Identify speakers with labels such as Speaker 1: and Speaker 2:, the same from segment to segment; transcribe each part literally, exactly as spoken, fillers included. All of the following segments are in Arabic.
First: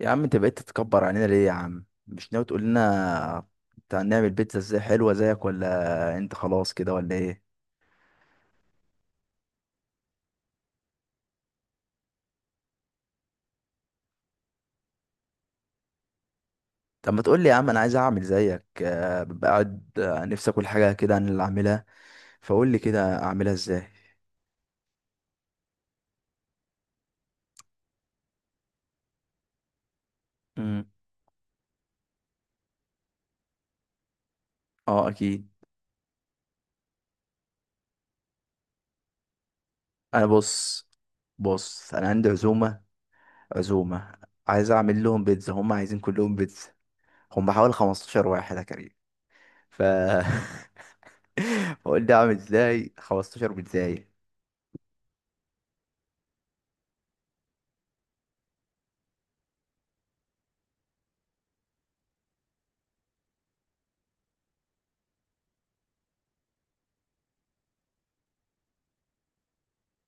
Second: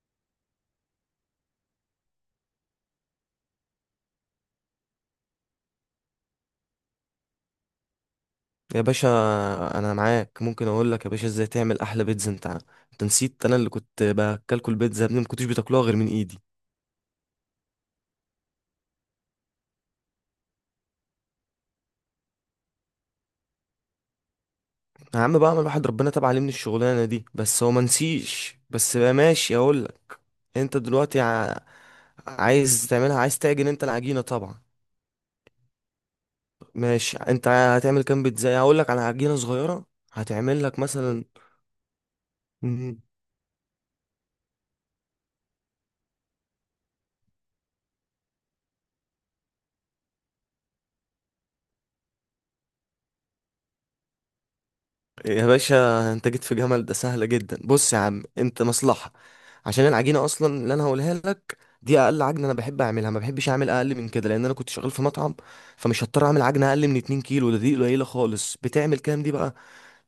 Speaker 1: يا عم انت بقيت تتكبر علينا ليه؟ يا عم مش ناوي تقول لنا بتاع نعمل بيتزا ازاي حلوه زيك، ولا انت خلاص كده ولا ايه؟
Speaker 2: يا باشا، انا معاك، ممكن اقول لك يا باشا ازاي تعمل احلى بيتزا. انت انت نسيت، انا اللي كنت باكلكوا البيتزا يا ابني، ما كنتوش بتاكلوها غير من ايدي.
Speaker 1: طب ما تقول لي يا عم، انا عايز اعمل زيك آه، ببقى قاعد آه، نفسي اكل حاجه كده انا اللي اعملها. فقول لي كده اعملها ازاي.
Speaker 2: يا عم بقى الواحد ربنا تاب عليه من الشغلانه دي، بس هو ما نسيش. بس بقى ماشي اقول لك. انت
Speaker 1: امم.
Speaker 2: دلوقتي ع... عايز تعملها، عايز تعجن انت العجينه طبعا.
Speaker 1: اه اكيد.
Speaker 2: ماشي، انت هتعمل كام بيتزا؟ هقول لك على عجينه صغيره
Speaker 1: انا
Speaker 2: هتعمل لك
Speaker 1: بص،
Speaker 2: مثلا.
Speaker 1: بص انا عندي عزومه، عزومه عايز اعمل لهم بيتزا، هم عايزين كلهم بيتزا. هم حوالي خمسة عشر واحد يا كريم. ف فقول لي اعمل ازاي خمستاشر بيتزاية.
Speaker 2: يا باشا انت جيت في جمل ده سهلة جدا. بص يا عم، انت مصلحة. عشان العجينة اصلا اللي انا هقولها لك، دي اقل عجنة انا بحب اعملها، ما بحبش اعمل اقل من كده لان انا كنت شغال في مطعم. فمش هضطر اعمل عجنة اقل من 2 كيلو. ده دي قليلة خالص. بتعمل كام دي بقى؟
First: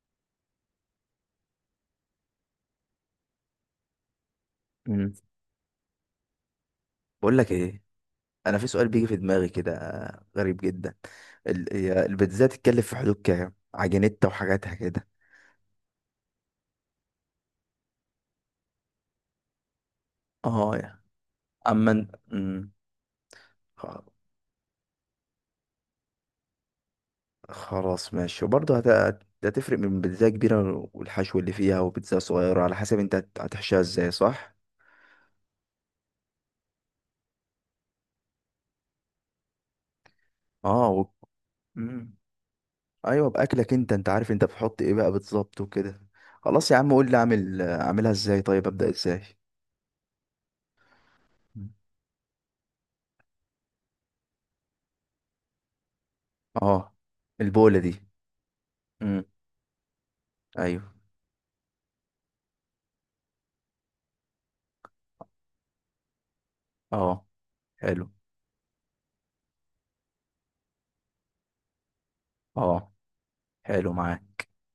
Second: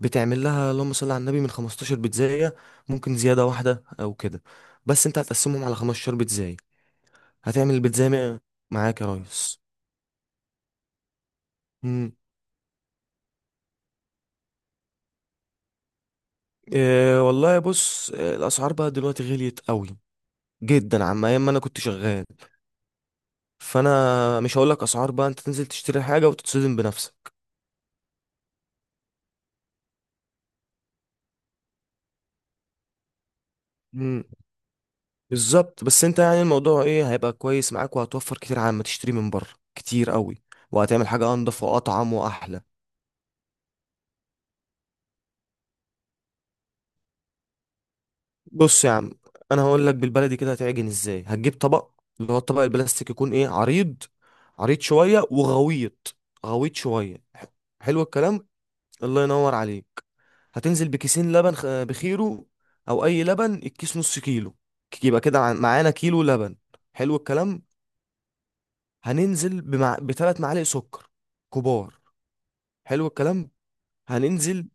Speaker 2: بتعمل لها اللهم صل على النبي من 15 بيتزاية، ممكن زيادة واحدة او كده. بس انت هتقسمهم على 15 بيتزاية.
Speaker 1: بقول لك
Speaker 2: هتعمل
Speaker 1: ايه،
Speaker 2: البيتزاية مية-
Speaker 1: انا في سؤال
Speaker 2: معاك يا
Speaker 1: بيجي في دماغي
Speaker 2: ريس.
Speaker 1: كده، غريب جدا. ال- هي
Speaker 2: مم.
Speaker 1: البيتزا تتكلف في حدود كام، عجينتها وحاجاتها كده؟
Speaker 2: اه والله بص، اه، الاسعار بقى دلوقتي غليت قوي
Speaker 1: اه يا.
Speaker 2: جدا عما ايام ما انا كنت
Speaker 1: اما ان-
Speaker 2: شغال.
Speaker 1: مم. خ-
Speaker 2: فانا مش هقول لك اسعار، بقى انت تنزل تشتري حاجه وتتصدم بنفسك.
Speaker 1: خلاص ماشي. وبرضه هت... هت- هتفرق من بيتزا كبيره والحشو اللي فيها وبيتزا صغيره، على حسب انت هت- هتحشيها ازاي،
Speaker 2: مم.
Speaker 1: صح؟
Speaker 2: بالظبط. بس انت يعني الموضوع ايه، هيبقى كويس معاك وهتوفر كتير عن ما تشتري من بره، كتير قوي.
Speaker 1: اه و...
Speaker 2: وهتعمل حاجه انضف واطعم
Speaker 1: مم.
Speaker 2: واحلى.
Speaker 1: ايوه باكلك، انت انت عارف انت بتحط ايه بقى بالظبط وكده. خلاص يا عم، قول لي اعمل، اعملها ازاي؟ طيب
Speaker 2: بص
Speaker 1: ابدا
Speaker 2: يا عم،
Speaker 1: ازاي؟
Speaker 2: انا هقول لك بالبلدي كده هتعجن ازاي. هتجيب
Speaker 1: مم.
Speaker 2: طبق، اللي هو الطبق البلاستيك، يكون ايه، عريض. عريض شويه وغويط. غويط
Speaker 1: اه،
Speaker 2: شويه ح-
Speaker 1: البوله دي؟
Speaker 2: حلو الكلام. الله
Speaker 1: مم.
Speaker 2: ينور عليك.
Speaker 1: ايوه.
Speaker 2: هتنزل بكيسين لبن خ- بخيره، او اي لبن، الكيس نص كيلو. ك- يبقى كده عن- معانا كيلو لبن. حلو
Speaker 1: اه
Speaker 2: الكلام.
Speaker 1: حلو.
Speaker 2: هننزل بمع... بثلاث معالق سكر كبار.
Speaker 1: اه
Speaker 2: حلو الكلام.
Speaker 1: حلو معاه.
Speaker 2: هننزل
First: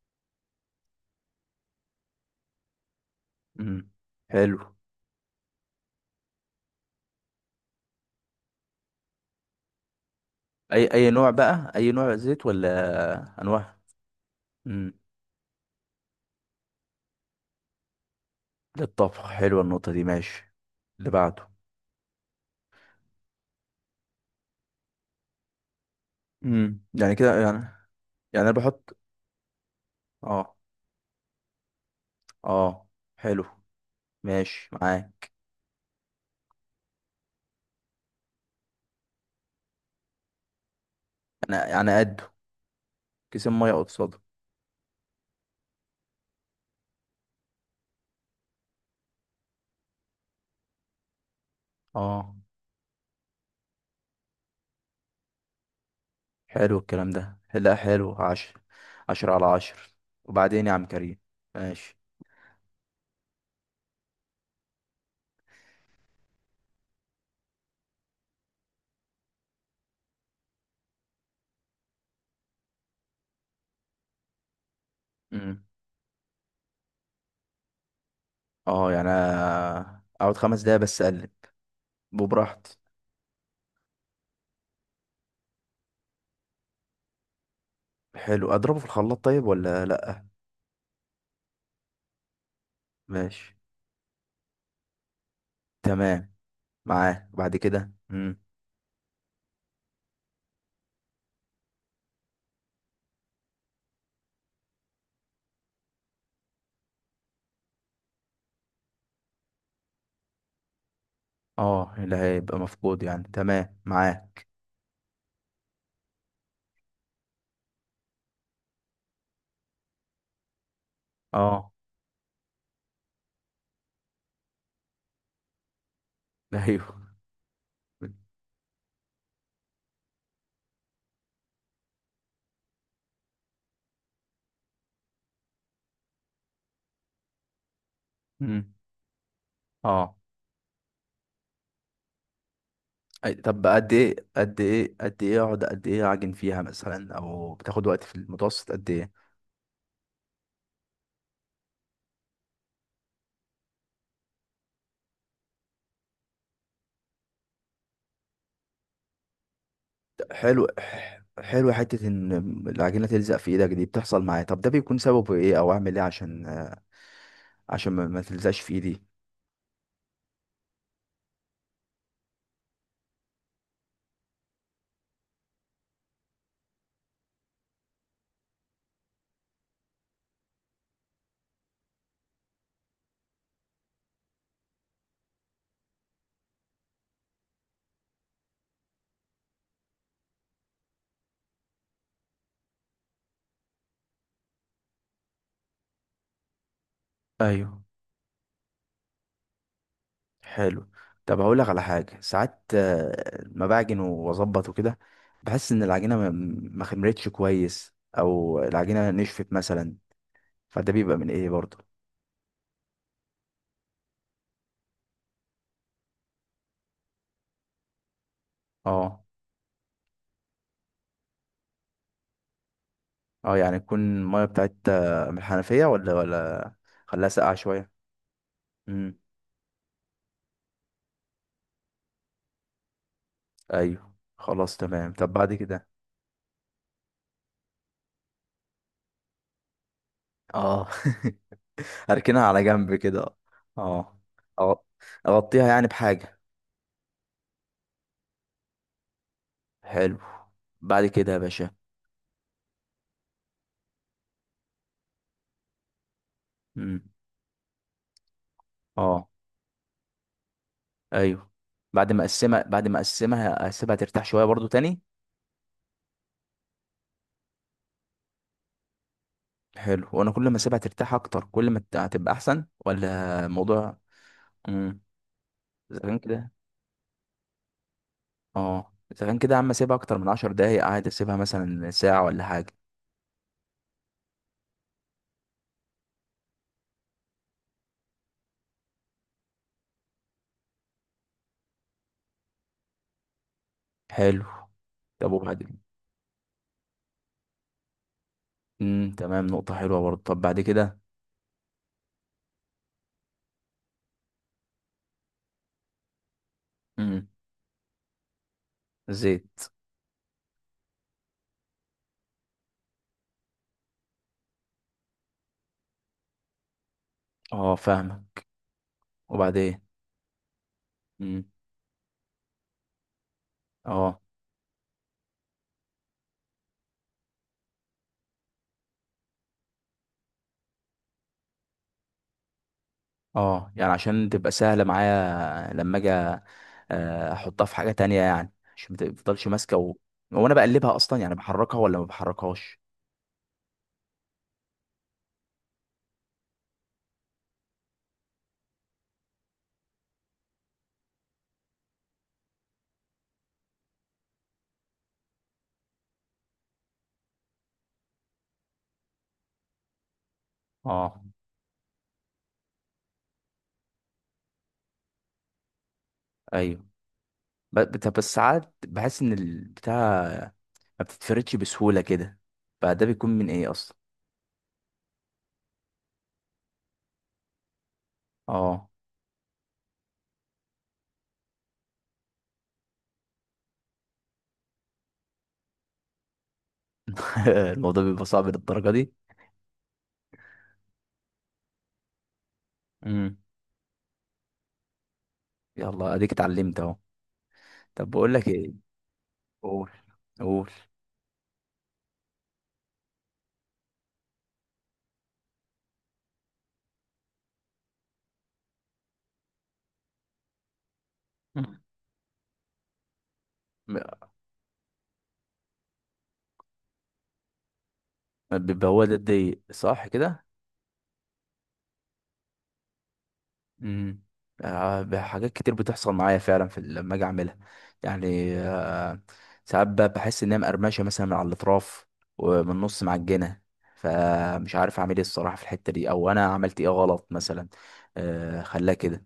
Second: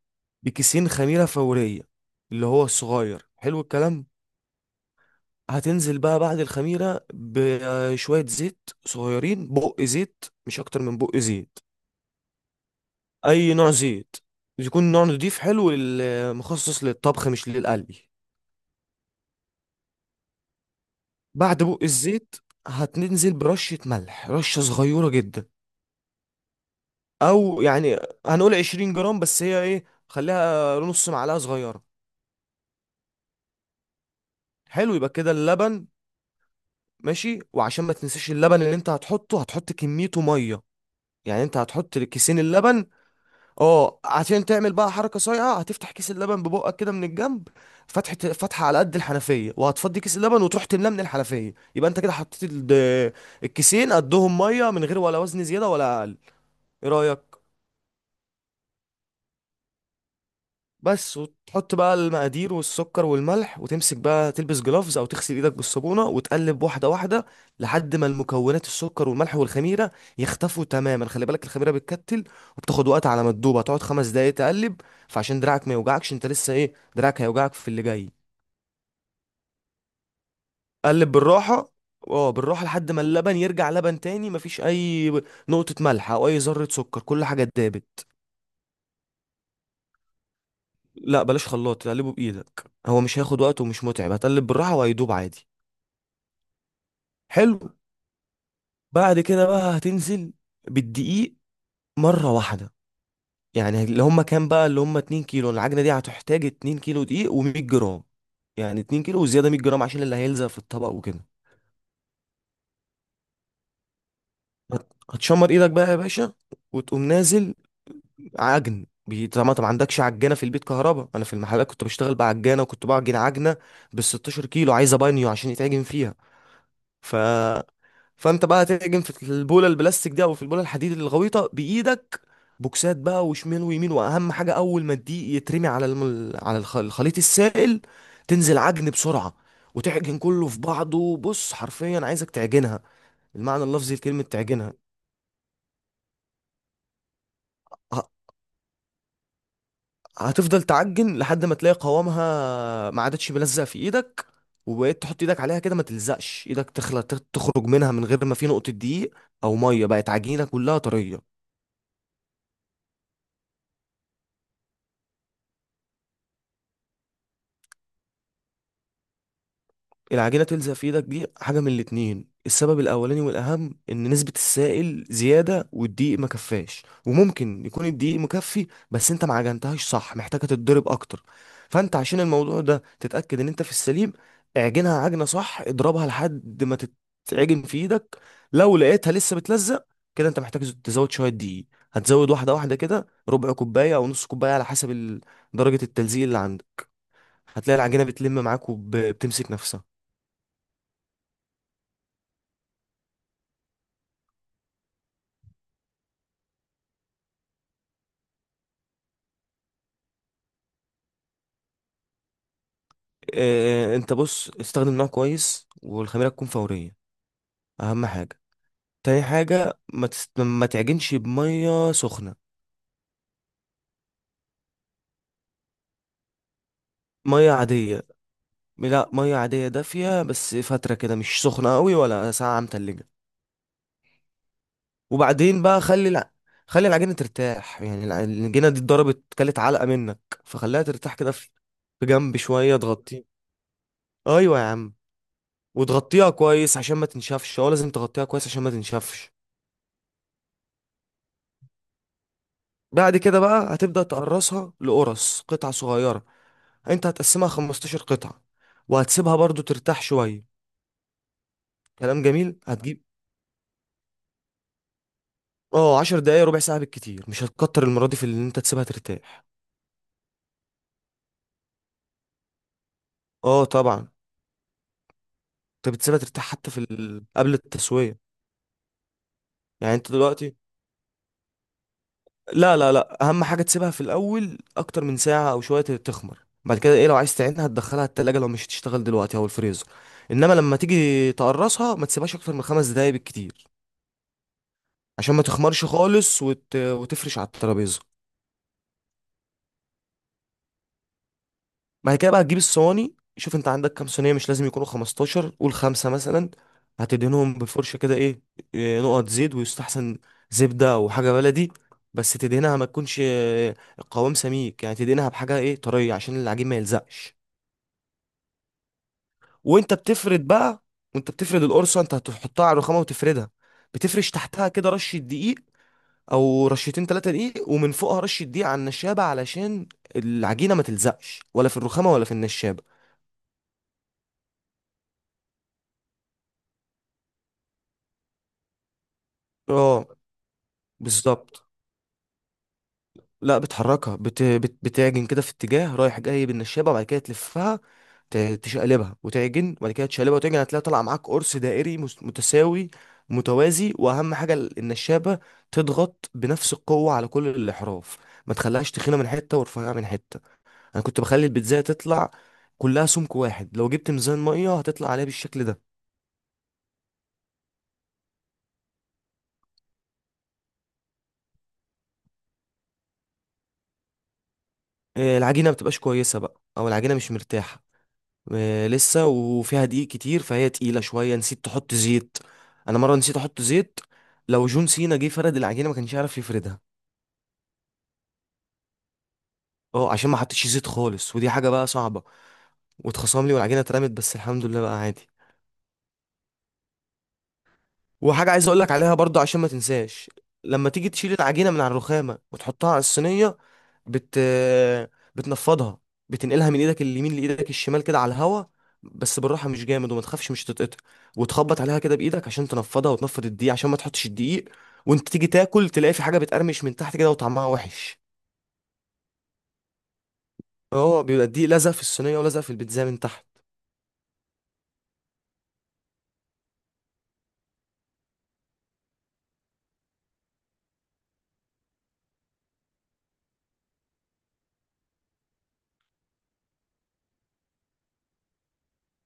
Speaker 2: بكيسين خميرة فورية اللي هو الصغير. حلو
Speaker 1: امم
Speaker 2: الكلام.
Speaker 1: حلو.
Speaker 2: هتنزل بقى بعد الخميرة بشوية زيت صغيرين، بق زيت مش أكتر
Speaker 1: اي
Speaker 2: من
Speaker 1: اي
Speaker 2: بق
Speaker 1: نوع
Speaker 2: زيت.
Speaker 1: بقى، اي نوع زيت ولا
Speaker 2: أي نوع
Speaker 1: انواع؟
Speaker 2: زيت؟ يكون
Speaker 1: امم،
Speaker 2: نوع نضيف حلو، لل- مخصص للطبخ مش للقلي.
Speaker 1: للطبخ. حلوه النقطه دي، ماشي. اللي بعده؟
Speaker 2: بعد بق الزيت هتنزل برشة ملح، رشة صغيرة جدا.
Speaker 1: امم، يعني كده يعني؟
Speaker 2: أو يعني
Speaker 1: يعني انا
Speaker 2: هنقول 20
Speaker 1: بحط.
Speaker 2: جرام، بس هي إيه،
Speaker 1: اه.
Speaker 2: خليها نص معلقة صغيرة.
Speaker 1: اه حلو ماشي
Speaker 2: حلو، يبقى
Speaker 1: معاه.
Speaker 2: كده اللبن ماشي. وعشان ما تنساش، اللبن اللي أنت هتحطه هتحط كميته مية. يعني أنت
Speaker 1: انا
Speaker 2: هتحط
Speaker 1: يعني قده؟
Speaker 2: كيسين اللبن.
Speaker 1: كيسين ميه
Speaker 2: أه،
Speaker 1: قصاده؟
Speaker 2: عشان تعمل بقى حركة صايعة هتفتح كيس اللبن ببقك كده من الجنب، فتحة فتحة على قد الحنفية، وهتفضي كيس اللبن وتروح تملاه من الحنفية. يبقى أنت كده
Speaker 1: اه.
Speaker 2: حطيت ال- الكيسين قدهم مية، من غير ولا وزن زيادة ولا أقل.
Speaker 1: حلو
Speaker 2: إيه
Speaker 1: الكلام
Speaker 2: رأيك؟
Speaker 1: ده، لا حلو عشر، عشرة على عشر. وبعدين يا عم
Speaker 2: بس
Speaker 1: كريم؟
Speaker 2: وتحط بقى
Speaker 1: ماشي.
Speaker 2: المقادير والسكر والملح، وتمسك بقى تلبس جلافز او تغسل ايدك بالصابونه، وتقلب واحده واحده لحد ما المكونات، السكر والملح والخميره، يختفوا تماما. خلي بالك الخميره بتكتل وبتاخد وقت على ما تدوب، هتقعد خمس دقايق تقلب. فعشان
Speaker 1: امم.
Speaker 2: دراعك ما يوجعكش، انت لسه ايه، دراعك هيوجعك في اللي جاي.
Speaker 1: اه يعني أنا اقعد خمس دقايق بس
Speaker 2: قلب
Speaker 1: اقلب؟
Speaker 2: بالراحه، اه بالراحه
Speaker 1: وبراحتي.
Speaker 2: لحد ما اللبن يرجع لبن تاني، مفيش اي نقطه ملح او اي ذره سكر، كل حاجه اتدابت.
Speaker 1: حلو، اضربه في الخلاط طيب ولا لا؟
Speaker 2: لا بلاش خلاط، تقلبه بايدك، هو مش هياخد
Speaker 1: ماشي،
Speaker 2: وقت ومش متعب، هتقلب بالراحه وهيدوب عادي.
Speaker 1: تمام معاه. بعد
Speaker 2: حلو.
Speaker 1: كده؟ امم.
Speaker 2: بعد كده بقى هتنزل بالدقيق مرة واحدة. يعني اللي هما كام بقى، اللي هما 2 كيلو، العجنة دي هتحتاج 2 كيلو دقيق و100 جرام. يعني 2 كيلو وزيادة 100 جرام عشان اللي هيلزق في الطبق وكده.
Speaker 1: اه، اللي هيبقى مفقود يعني. تمام معاه.
Speaker 2: هت- هتشمر ايدك بقى يا باشا وتقوم نازل عجن بي- طبعا انت ما عندكش عجانة في البيت كهربا. انا في المحلات
Speaker 1: اه
Speaker 2: كنت بشتغل بعجانة، وكنت بعجن عجنة بال 16 كيلو، عايزة بانيو عشان يتعجن فيها.
Speaker 1: ايوه.
Speaker 2: ف فانت بقى هتعجن في البوله البلاستيك دي او في البوله الحديد الغويطه بايدك، بوكسات بقى وشمال ويمين. واهم حاجه اول ما الدقيق يترمي على الم... على الخ- الخليط السائل، تنزل
Speaker 1: امم.
Speaker 2: عجن بسرعه،
Speaker 1: اه
Speaker 2: وتعجن كله في بعضه. بص حرفيا عايزك تعجنها،
Speaker 1: أي-
Speaker 2: المعنى
Speaker 1: طب قد
Speaker 2: اللفظي
Speaker 1: ايه،
Speaker 2: لكلمه
Speaker 1: قد
Speaker 2: تعجنها.
Speaker 1: ايه قد ايه اقعد قد ايه اعجن فيها مثلا، او بتاخد وقت
Speaker 2: ه-
Speaker 1: في المتوسط قد ايه؟
Speaker 2: هتفضل تعجن لحد ما تلاقي قوامها ما عادتش ملزق في ايدك، وبقيت تحط ايدك عليها كده ما تلزقش ايدك، تخلى تخرج منها من غير ما في نقطه دقيق او ميه، بقت عجينه
Speaker 1: حلو.
Speaker 2: كلها طريه.
Speaker 1: حلو حتة ان العجينة تلزق في ايدك دي بتحصل معايا، طب ده بيكون سببه ايه، او اعمل ايه عشان، عشان ما ما تلزقش في ايدي؟
Speaker 2: العجينة تلزق في ايدك دي حاجة من الاتنين، السبب الأولاني والأهم إن نسبة السائل زيادة والدقيق ما كفاش، وممكن يكون الدقيق مكفي بس أنت ما عجنتهاش صح، محتاجة تتضرب أكتر. فأنت عشان الموضوع ده تتأكد إن أنت في السليم، اعجنها عجنة صح، اضربها لحد ما تتعجن في إيدك. لو لقيتها لسه بتلزق، كده أنت محتاج تزود شوية دقيق، هتزود واحدة واحدة كده، ربع كوباية أو نص كوباية، على حسب ال- درجة التلزيق اللي عندك. هتلاقي
Speaker 1: ايوه.
Speaker 2: العجينة بتلم معاك وبتمسك نفسها.
Speaker 1: حلو. طب هقول لك على حاجه، ساعات آه، ما بعجن واظبط وكده، بحس ان العجينه ما ما خمرتش كويس، او العجينه نشفت مثلا، فده بيبقى من ايه برضه؟
Speaker 2: آه، انت بص، استخدم نوع كويس والخميرة تكون فورية، اهم حاجة. تاني
Speaker 1: اه.
Speaker 2: حاجة، ما, تست... ما تعجنش بمية سخنة.
Speaker 1: اه يعني تكون الميه بتاعت آه، من الحنفيه ولا، ولا خليها
Speaker 2: مية
Speaker 1: ساقعه شويه؟
Speaker 2: عادية. لا،
Speaker 1: امم،
Speaker 2: مية عادية دافية بس، فترة كده، مش سخنة قوي ولا ساقعة متلجة.
Speaker 1: ايوه خلاص تمام. طب بعد
Speaker 2: وبعدين بقى
Speaker 1: كده؟
Speaker 2: خلي الع... خلي العجينة ترتاح، يعني الع- العجينة دي اتضربت كلت علقة منك، فخليها
Speaker 1: اه
Speaker 2: ترتاح كده في في جنب
Speaker 1: هركنها على
Speaker 2: شوية،
Speaker 1: جنب
Speaker 2: تغطيها.
Speaker 1: كده. اه.
Speaker 2: ايوه يا
Speaker 1: اه
Speaker 2: عم،
Speaker 1: اغطيها يعني
Speaker 2: وتغطيها
Speaker 1: بحاجه؟
Speaker 2: كويس عشان ما تنشفش، هو لازم تغطيها كويس عشان ما تنشفش.
Speaker 1: حلو. بعد كده يا باشا؟
Speaker 2: بعد كده بقى هتبدأ تقرصها، لقرص قطع صغيرة.
Speaker 1: امم.
Speaker 2: انت هتقسمها 15 قطعة،
Speaker 1: اه
Speaker 2: وهتسيبها برضو ترتاح شوية.
Speaker 1: ايوه. بعد ما
Speaker 2: كلام جميل.
Speaker 1: اقسمها، بعد ما
Speaker 2: هتجيب
Speaker 1: اقسمها اسيبها ترتاح شويه برضو تاني.
Speaker 2: اه 10 دقايق ربع ساعة بالكتير، مش هتكتر المرة دي في اللي انت تسيبها ترتاح.
Speaker 1: حلو. وانا كل ما اسيبها ترتاح اكتر كل ما الت- هتبقى احسن، ولا
Speaker 2: اه
Speaker 1: الموضوع؟
Speaker 2: طبعا،
Speaker 1: امم.
Speaker 2: انت
Speaker 1: اذا كان
Speaker 2: بتسيبها ترتاح
Speaker 1: كده،
Speaker 2: حتى في ال... قبل التسوية.
Speaker 1: اه اذا كان كده يا عم
Speaker 2: يعني
Speaker 1: اسيبها
Speaker 2: انت
Speaker 1: اكتر من عشر
Speaker 2: دلوقتي،
Speaker 1: دقايق، قاعد اسيبها مثلا ساعه ولا حاجه؟
Speaker 2: لا لا لا، اهم حاجة تسيبها في الاول اكتر من ساعة او شوية تخمر. بعد كده ايه، لو عايز تعينها هتدخلها التلاجة لو مش هتشتغل دلوقتي، او الفريزر. انما لما تيجي تقرصها ما تسيبهاش اكتر من خمس دقايق بالكتير،
Speaker 1: حلو. طب
Speaker 2: عشان ما
Speaker 1: وبعد كده؟
Speaker 2: تخمرش خالص وت... وتفرش على الترابيزه.
Speaker 1: امم تمام، نقطه حلوه برضو. طب بعد كده؟
Speaker 2: بعد كده بقى هتجيب الصواني. شوف انت عندك كام صينيه، مش لازم يكونوا خمستاشر، قول خمسه مثلا.
Speaker 1: امم.
Speaker 2: هتدهنهم بالفرشه كده ايه، إيه، نقط زيت،
Speaker 1: زيت.
Speaker 2: ويستحسن زبده او حاجه بلدي. بس تدهنها ما تكونش آه، القوام سميك، يعني تدهنها بحاجه ايه طريه عشان العجين ما يلزقش.
Speaker 1: اه فاهمك. وبعدين؟
Speaker 2: وانت بتفرد بقى، وانت
Speaker 1: امم.
Speaker 2: بتفرد القرصه، انت هتحطها على الرخامه وتفردها.
Speaker 1: اه.
Speaker 2: بتفرش تحتها كده رشه دقيق او رشتين تلاتة دقيق، ومن فوقها رشة دقيق على النشابة، علشان العجينة ما تلزقش ولا في الرخامة ولا في النشابة.
Speaker 1: اه يعني عشان تبقى سهلة معايا لما اجي آه، احطها في حاجة تانية يعني، عشان ما تفضلش ماسكة و...
Speaker 2: اه
Speaker 1: وانا بقلبها اصلا يعني،
Speaker 2: بالظبط.
Speaker 1: بحركها ولا ما بحركهاش؟
Speaker 2: لا بتحركها، بت... بت... بتعجن كده في اتجاه رايح جاي بالنشابة، وبعد كده تلفها، ت... تشقلبها وتعجن، وبعد كده تشقلبها وتعجن. هتلاقي طالع معاك قرص دائري مس- متساوي متوازي. واهم حاجة ال- النشابة، تضغط بنفس القوة على كل الأحراف، ما تخليهاش تخينة من حتة ورفيعة من حتة. انا كنت
Speaker 1: اه.
Speaker 2: بخلي البيتزاية تطلع كلها سمك واحد، لو جبت ميزان ميه هتطلع عليها بالشكل ده.
Speaker 1: ايوه. ب- بت- بس ساعات بحس ان البتاع ما بتتفردش بسهولة كده، فده بيكون من ايه اصلا؟
Speaker 2: آه، العجينه ما بتبقاش كويسه بقى، او العجينه مش مرتاحه، آه،
Speaker 1: اه
Speaker 2: لسه وفيها دقيق كتير، فهي تقيله شويه. نسيت تحط زيت. انا مره نسيت احط زيت، لو جون سينا جه فرد العجينه ما كانش يعرف يفردها.
Speaker 1: الموضوع بيبقى صعب للدرجة دي؟
Speaker 2: اه عشان ما حطيتش زيت خالص، ودي حاجه بقى صعبه،
Speaker 1: امم.
Speaker 2: واتخصم لي والعجينه اترمت، بس الحمد لله بقى عادي.
Speaker 1: يلا اديك اتعلمت اهو. طب بقول لك
Speaker 2: وحاجة عايز
Speaker 1: ايه.
Speaker 2: اقولك عليها برضو عشان ما
Speaker 1: قول،
Speaker 2: تنساش.
Speaker 1: قول
Speaker 2: لما تيجي تشيل العجينة من على الرخامة وتحطها على الصينية، بت بتنفضها، بتنقلها من ايدك اليمين لايدك الشمال كده على الهوا، بس بالراحة مش جامد، وما تخافش مش تتقطع،
Speaker 1: مم.
Speaker 2: وتخبط عليها كده بايدك عشان تنفضها وتنفض الدقيق، عشان ما
Speaker 1: م-
Speaker 2: تحطش الدقيق وانت تيجي تاكل تلاقي في حاجة بتقرمش من تحت كده وطعمها وحش.
Speaker 1: بيبقى هو ده الضيق، صح كده؟
Speaker 2: اه بيبقى الدقيق لزق في الصينية ولزق في البيتزا من تحت.
Speaker 1: امم. آه، حاجات كتير بتحصل معايا فعلا في ال- لما اجي اعملها، يعني آه، ساعات ب- بحس ان هي مقرمشه مثلا من على الاطراف، ومن النص معجنه، فمش عارف اعمل ايه الصراحه في الحته دي، او انا عملت ايه غلط مثلا آه، خلاها كده؟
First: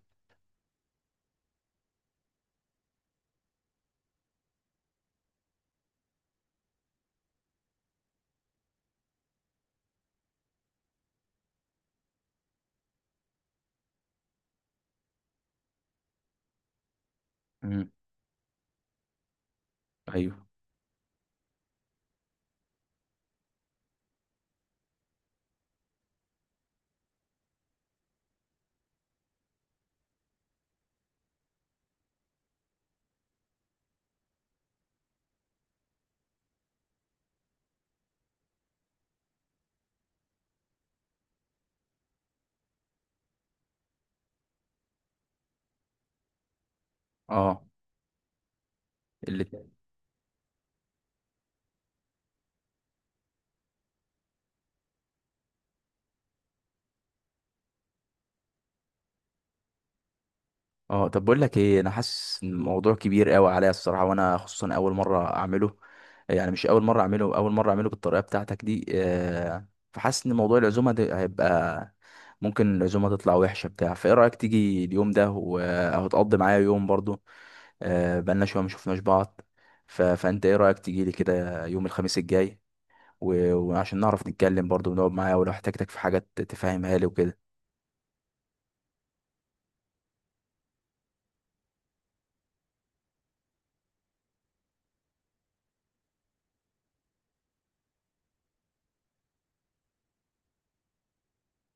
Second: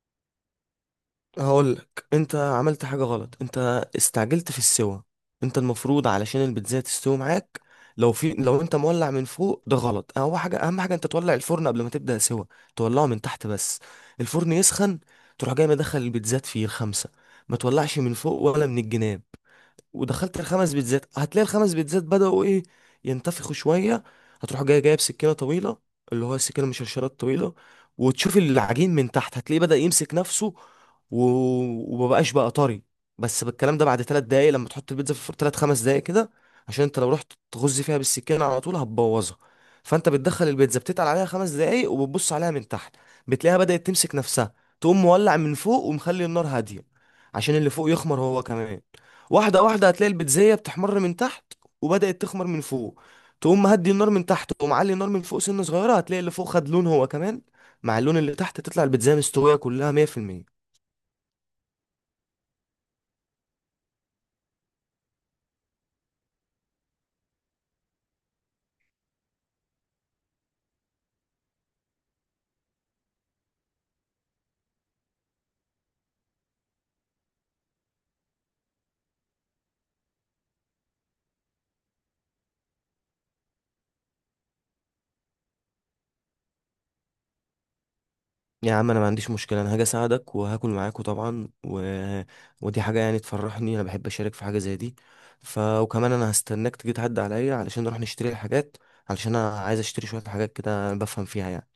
Speaker 2: هقولك، انت عملت حاجة غلط، انت استعجلت في السوا. انت المفروض علشان البيتزا تستوي معاك، لو في، لو انت مولع من فوق ده غلط. اهم حاجة، اهم حاجة، انت تولع الفرن قبل ما تبدأ سوا. تولعه من تحت بس، الفرن يسخن، تروح جاي مدخل البيتزات فيه الخمسة. ما
Speaker 1: امم.
Speaker 2: تولعش من فوق ولا من الجناب. ودخلت
Speaker 1: ايوه.
Speaker 2: الخمس بيتزات، هتلاقي الخمس بيتزات بدأوا ايه، ينتفخوا شوية. هتروح جاي جايب سكينة طويلة، اللي هو السكينة المشرشرة الطويلة، وتشوف العجين من تحت، هتلاقيه بدأ يمسك نفسه و... ومبقاش بقى طري، بس بالكلام ده بعد تلات دقايق لما تحط البيتزا في الفرن، تلات خمس دقايق كده، عشان انت لو رحت تغز فيها بالسكينة على طول هتبوظها. فانت بتدخل البيتزا بتتقل عليها خمس دقايق، وبتبص عليها من تحت، بتلاقيها بدأت تمسك نفسها، تقوم مولع من فوق ومخلي النار هادية عشان
Speaker 1: اه،
Speaker 2: اللي فوق يخمر هو كمان.
Speaker 1: اللي.
Speaker 2: واحدة واحدة هتلاقي البيتزاية بتحمر من تحت وبدأت تخمر من فوق. تقوم مهدي النار من تحت، تقوم معلي النار من فوق، سنة صغيرة هتلاقي اللي فوق خد لون هو كمان مع اللون اللي تحت، تطلع البيتزاية مستوية كلها مية في المية.
Speaker 1: اه طب بقول لك ايه، انا حاسس ان الموضوع كبير قوي عليا الصراحه، وانا خصوصا اول مره اعمله، يعني مش اول مره اعمله، اول مره اعمله بالطريقه بتاعتك دي آه، فحاسس ان موضوع العزومه ده هيبقى، ممكن العزومه تطلع وحشه بتاع. فايه رايك تيجي اليوم ده و- او تقضي معايا يوم برضو، آه، بقالنا شويه ما شفناش بعض، ف... فانت ايه رايك تيجي لي كده يوم الخميس الجاي، و... وعشان نعرف نتكلم برضو ونقعد معايا، ولو احتاجتك في حاجات تفهمها لي وكده.
Speaker 2: يا عم انا ما عنديش مشكلة، انا هاجي اساعدك وهاكل معاكوا طبعا. و... ودي حاجة يعني تفرحني، انا بحب اشارك في حاجة زي دي. ف وكمان انا هستناك تيجي تعدي عليا علشان نروح نشتري الحاجات، علشان انا عايز اشتري شوية حاجات كده أنا بفهم فيها يعني.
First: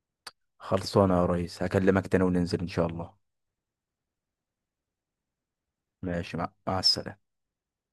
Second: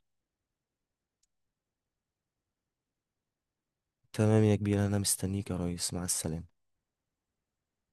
Speaker 1: خلصانه يا ريس، هكلمك تاني وننزل ان شاء الله.
Speaker 2: تمام يا كبير، انا مستنيك يا ريس، مع
Speaker 1: ماشي، مع,
Speaker 2: السلامة.
Speaker 1: مع السلامه.